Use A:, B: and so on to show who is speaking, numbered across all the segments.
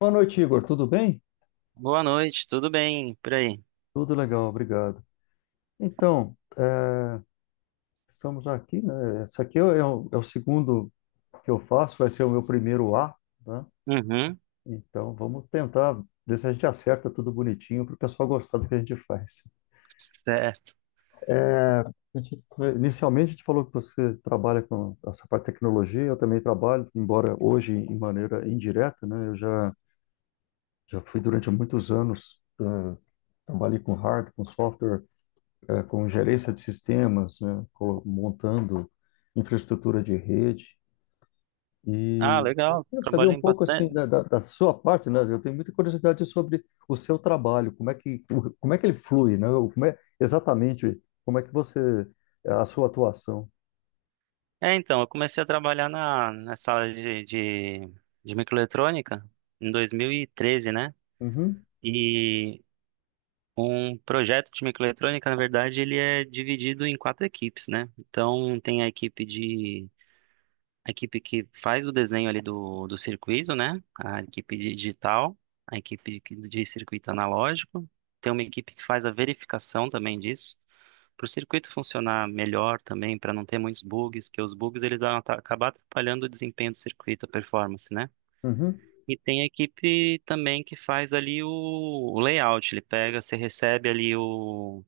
A: Boa noite, Igor. Tudo bem?
B: Boa noite, tudo bem por aí?
A: Tudo legal, obrigado. Então, estamos aqui, né? Esse aqui é é o segundo que eu faço, vai ser o meu primeiro A, né?
B: Uhum,
A: Então, vamos tentar ver se a gente acerta tudo bonitinho para o pessoal gostar do que a gente faz.
B: certo.
A: É, A gente- inicialmente, a gente falou que você trabalha com essa parte de tecnologia, eu também trabalho, embora hoje em maneira indireta, né? Já fui durante muitos anos, trabalhei com hardware, com software, com gerência de sistemas, né, montando infraestrutura de rede.
B: Ah,
A: E eu
B: legal,
A: queria saber um
B: trabalhei em
A: pouco assim
B: bastante.
A: da sua parte, né? Eu tenho muita curiosidade sobre o seu trabalho, como é como é que ele flui, né? Ou como é exatamente como é que você é, a sua atuação?
B: Então, eu comecei a trabalhar nessa área de, de, de microeletrônica em 2013, né?
A: Uhum,
B: E um projeto de microeletrônica, na verdade, ele é dividido em quatro equipes, né? Então, tem a equipe de, a equipe que faz o desenho ali do circuito, né? A equipe de digital, a equipe de circuito analógico. Tem uma equipe que faz a verificação também disso, para o circuito funcionar melhor também, para não ter muitos bugs, porque os bugs eles acabar atrapalhando o desempenho do circuito, a performance, né?
A: uhum,
B: E tem a equipe também que faz ali o layout. Ele pega, você recebe ali o,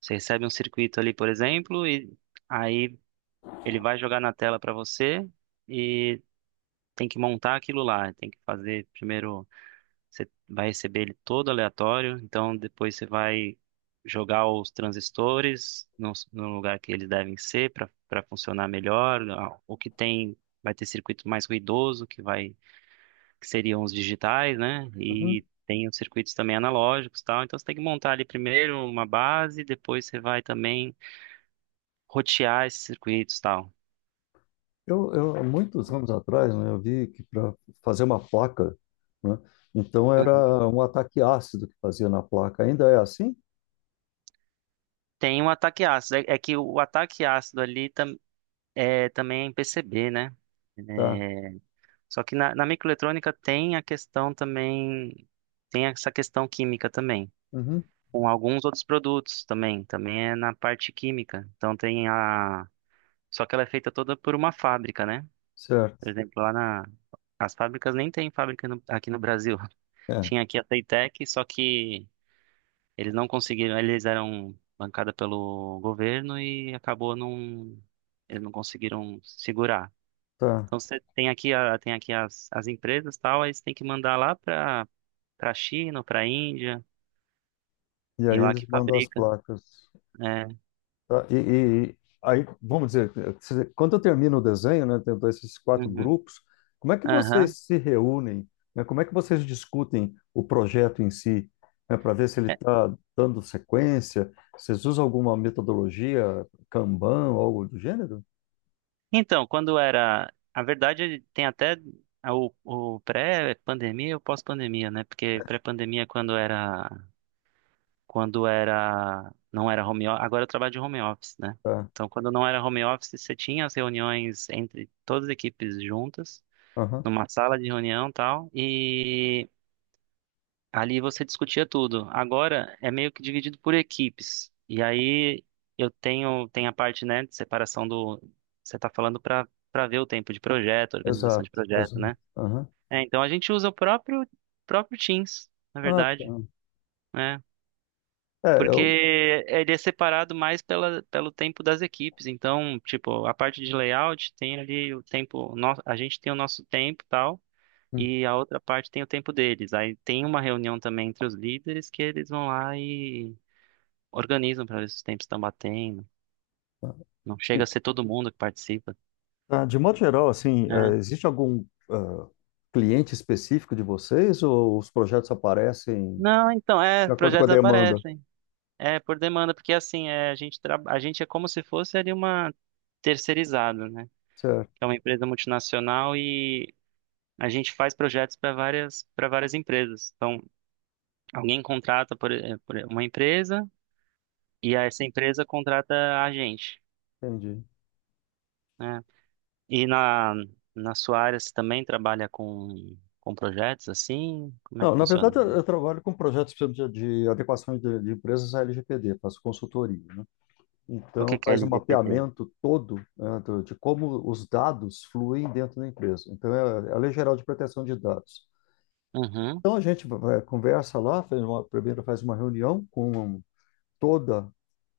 B: você recebe um circuito ali, por exemplo, e aí ele vai jogar na tela para você e tem que montar aquilo lá. Tem que fazer primeiro, você vai receber ele todo aleatório, então depois você vai jogar os transistores no lugar que eles devem ser para funcionar melhor. Ah, o que tem, vai ter circuito mais ruidoso, que vai, que seriam os digitais, né?
A: uhum.
B: E tem os circuitos também analógicos, e tal. Então você tem que montar ali primeiro uma base, depois você vai também rotear esses circuitos, e tal.
A: Eu há muitos anos atrás, né, eu vi que para fazer uma placa, né, então
B: Uhum.
A: era um ataque ácido que fazia na placa. Ainda é assim?
B: Tem um ataque ácido. É que o ataque ácido ali também é em PCB, né?
A: Tá.
B: É, Só que na microeletrônica tem a questão também, tem essa questão química também,
A: Uhum,
B: com alguns outros produtos também, também é na parte química. Então tem a, só que ela é feita toda por uma fábrica, né?
A: certo.
B: Por exemplo, lá na, as fábricas, nem tem fábrica aqui no Brasil.
A: É.
B: Tinha aqui a Playtech, só que eles não conseguiram, eles eram bancada pelo governo e acabou não, eles não conseguiram segurar.
A: Tá.
B: Então você tem aqui a, tem aqui as, as empresas, tal, aí você tem que mandar lá para a China, para a Índia,
A: E
B: e
A: aí
B: lá
A: eles
B: que
A: mandam as
B: fabrica.
A: placas.
B: É.
A: Tá. E aí, vamos dizer, quando eu termino o desenho, né, tendo esses quatro
B: Uhum.
A: grupos, como é que
B: Aham.
A: vocês se reúnem, né? Como é que vocês discutem o projeto em si, né, para ver se ele
B: É.
A: está dando sequência? Vocês usam alguma metodologia, Kanban, ou algo do gênero?
B: Então, quando era... A verdade, é, tem até o pré-pandemia e o pós-pandemia, né? Porque pré-pandemia é quando era. Quando era. Não era home office. Agora eu trabalho de home office, né?
A: Tá.
B: Então, quando não era home office, você tinha as reuniões entre todas as equipes juntas,
A: Aham.
B: numa sala de reunião e tal. Ali você discutia tudo. Agora é meio que dividido por equipes. E aí eu tenho, tem a parte, né, de separação do, você está falando para ver o tempo de projeto, organização
A: Exato,
B: de projeto,
A: exato.
B: né?
A: Aham.
B: É, então a gente usa o próprio Teams, na
A: Ah, tá.
B: verdade, né?
A: É, eu...
B: Porque ele é separado mais pela, pelo tempo das equipes. Então, tipo, a parte de layout tem ali o tempo, a gente tem o nosso tempo, e tal, e a outra parte tem o tempo deles. Aí tem uma reunião também entre os líderes que eles vão lá e organizam para ver se os tempos estão batendo. Não chega a ser todo mundo que participa,
A: Ah, de modo geral, assim,
B: né?
A: existe algum ah, cliente específico de vocês ou os projetos aparecem
B: Não, então, é,
A: de acordo com a
B: projetos
A: demanda?
B: aparecem. É, por demanda, porque assim, é, a gente, a gente é como se fosse ali uma terceirizada, né? Que é
A: Certo,
B: uma empresa multinacional e a gente faz projetos para várias empresas. Então, alguém contrata por, por uma empresa e essa empresa contrata a gente.
A: entendi.
B: Né? E na, na sua área você também trabalha com projetos assim? Como é
A: Não,
B: que
A: na
B: funciona?
A: verdade, eu trabalho com projetos, por exemplo, de adequações de empresas à LGPD, faço consultoria, né?
B: O
A: Então,
B: que que é
A: faz um
B: LGPD?
A: mapeamento todo, né, de como os dados fluem dentro da empresa. Então, é a Lei Geral de Proteção de Dados.
B: Uhum,
A: Então, a gente conversa lá, primeiro faz uma reunião com toda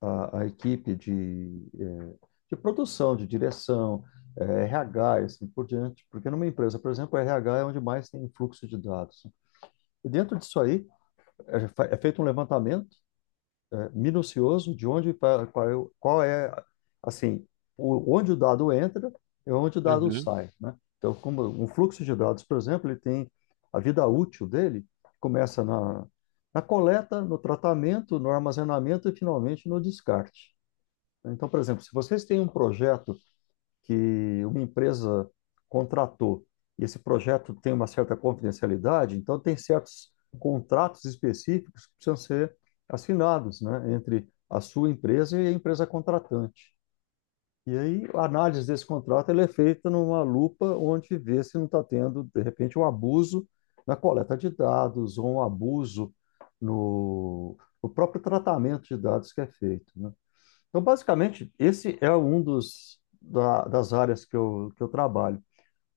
A: a equipe de produção, de direção, RH e assim por diante. Porque numa empresa, por exemplo, o RH é onde mais tem fluxo de dados. E dentro disso aí, é feito um levantamento minucioso de onde, qual é, assim, o, onde o dado entra e onde o dado
B: uhum.
A: sai, né? Então, como um fluxo de dados, por exemplo, ele tem a vida útil dele, começa na coleta, no tratamento, no armazenamento e finalmente no descarte. Então, por exemplo, se vocês têm um projeto que uma empresa contratou e esse projeto tem uma certa confidencialidade, então tem certos contratos específicos que precisam ser assinados, né, entre a sua empresa e a empresa contratante. E aí a análise desse contrato ela é feita numa lupa onde vê se não está tendo, de repente, um abuso na coleta de dados ou um abuso no, no próprio tratamento de dados que é feito, né? Então, basicamente, esse é um das áreas que que eu trabalho.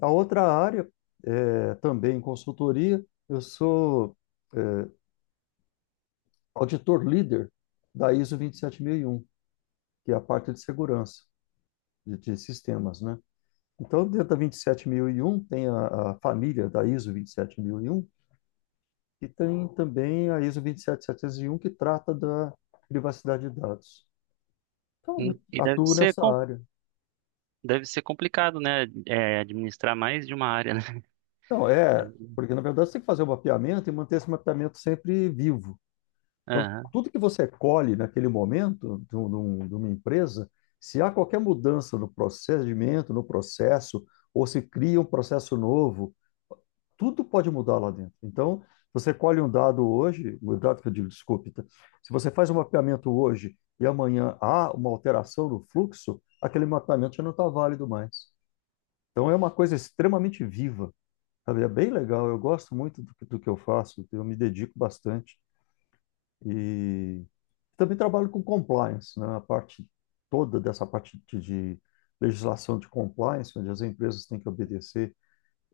A: A outra área, também em consultoria, eu sou é, auditor líder da ISO 27001, que é a parte de segurança de sistemas, né? Então, dentro da 27001 tem a família da ISO 27001 e 7001, e tem também a ISO 27701, que trata da privacidade de dados. Então, eu
B: E deve
A: atuo
B: ser,
A: nessa área.
B: deve ser complicado, né? É, administrar mais de uma área, né?
A: Então, porque na verdade você tem que fazer o mapeamento e manter esse mapeamento sempre vivo. Então,
B: Aham.
A: tudo que você colhe naquele momento de uma empresa, se há qualquer mudança no procedimento, no processo, ou se cria um processo novo, tudo pode mudar lá dentro. Então, você colhe um dado hoje, um dado, que eu digo, desculpe, tá? Se você faz um mapeamento hoje e amanhã há uma alteração no fluxo, aquele mapeamento já não está válido mais. Então, é uma coisa extremamente viva. Sabe, é bem legal, eu gosto muito do que eu faço, eu me dedico bastante e também trabalho com compliance, né? A parte toda dessa parte de legislação de compliance, onde as empresas têm que obedecer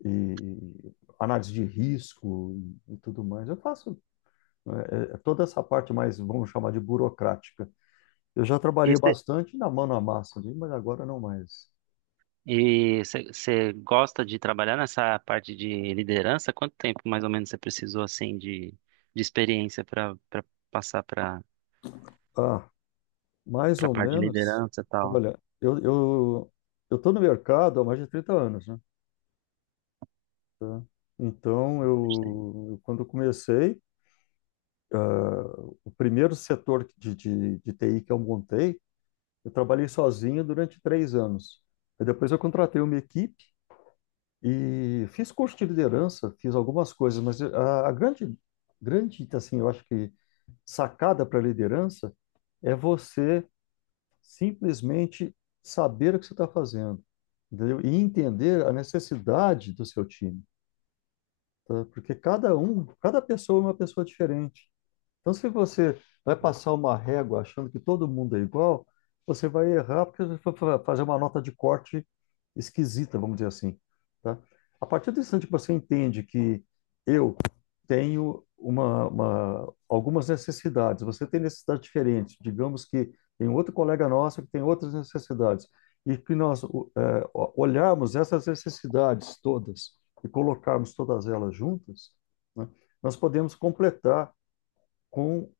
A: e análise de risco e tudo mais. Eu faço, né, é toda essa parte mais, vamos chamar, de burocrática. Eu já
B: E
A: trabalhei
B: você,
A: bastante na mão na massa, ali, mas agora não mais.
B: você gosta de trabalhar nessa parte de liderança? Quanto tempo mais ou menos você precisou assim de experiência para passar para
A: Ah, mais ou
B: parte de
A: menos,
B: liderança e tal?
A: olha, eu tô no mercado há mais de 30 anos, né? Tá? Então,
B: Bastante tempo.
A: quando eu comecei, o primeiro setor de TI que eu montei, eu trabalhei sozinho durante 3 anos. Aí depois eu contratei uma equipe e fiz curso de liderança, fiz algumas coisas, mas a grande, grande, assim, eu acho que sacada para liderança é você simplesmente saber o que você está fazendo, entendeu? E entender a necessidade do seu time, tá? Porque cada um, cada pessoa é uma pessoa diferente. Então, se você vai passar uma régua achando que todo mundo é igual, você vai errar porque você vai fazer uma nota de corte esquisita, vamos dizer assim, tá? A partir do instante que você entende que eu tenho algumas necessidades, você tem necessidades diferentes, digamos que tem outro colega nosso que tem outras necessidades, e que nós olharmos essas necessidades todas e colocarmos todas elas juntas, né, nós podemos completar com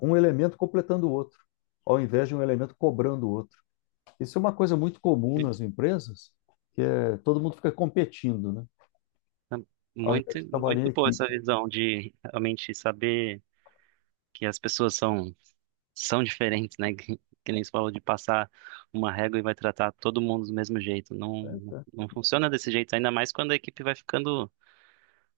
A: um elemento completando o outro, ao invés de um elemento cobrando o outro. Isso é uma coisa muito comum nas empresas, que é, todo mundo fica competindo, né? Ao invés
B: Muito,
A: de trabalhar em
B: muito boa essa
A: equipe.
B: visão de realmente saber que as pessoas são, são diferentes, né? Que nem você falou, de passar uma régua e vai tratar todo mundo do mesmo jeito. Não,
A: Né?
B: não funciona desse jeito, ainda mais quando a equipe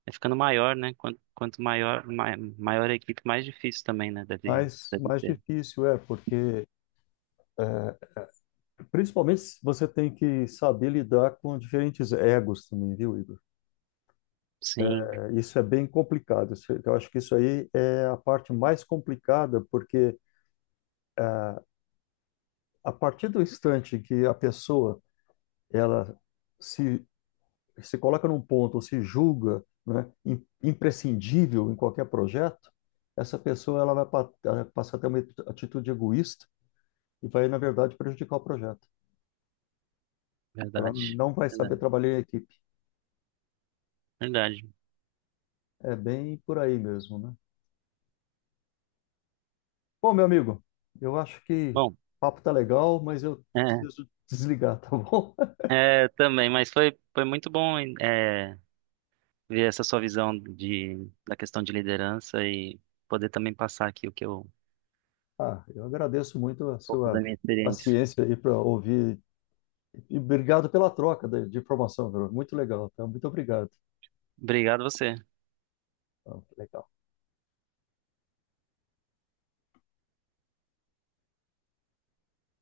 B: vai ficando maior, né? Quanto, quanto maior, maior a equipe, mais difícil também, né? Deve,
A: Mas
B: deve
A: mais
B: ter.
A: difícil é, porque principalmente você tem que saber lidar com diferentes egos também, viu, Igor?
B: Sim,
A: É, isso é bem complicado. Eu acho que isso aí é a parte mais complicada, porque a partir do instante que a pessoa ela se se coloca num ponto ou se julga, né, imprescindível em qualquer projeto, essa pessoa ela vai passar a ter uma atitude egoísta e vai, na verdade, prejudicar o projeto. Ela
B: verdade.
A: não vai saber
B: Verdade.
A: trabalhar em equipe.
B: Verdade.
A: É bem por aí mesmo, né? Bom, meu amigo, eu acho que o
B: Bom,
A: papo tá legal, mas eu
B: é,
A: preciso desligar, tá bom?
B: é, também, mas foi, foi muito bom, é, ver essa sua visão de, da questão de liderança e poder também passar aqui o que eu, um
A: Ah, eu agradeço muito a
B: pouco da
A: sua
B: minha experiência.
A: paciência aí para ouvir e obrigado pela troca de informação, Bruno. Muito legal, tá? Muito obrigado.
B: Obrigado você.
A: Tá, legal.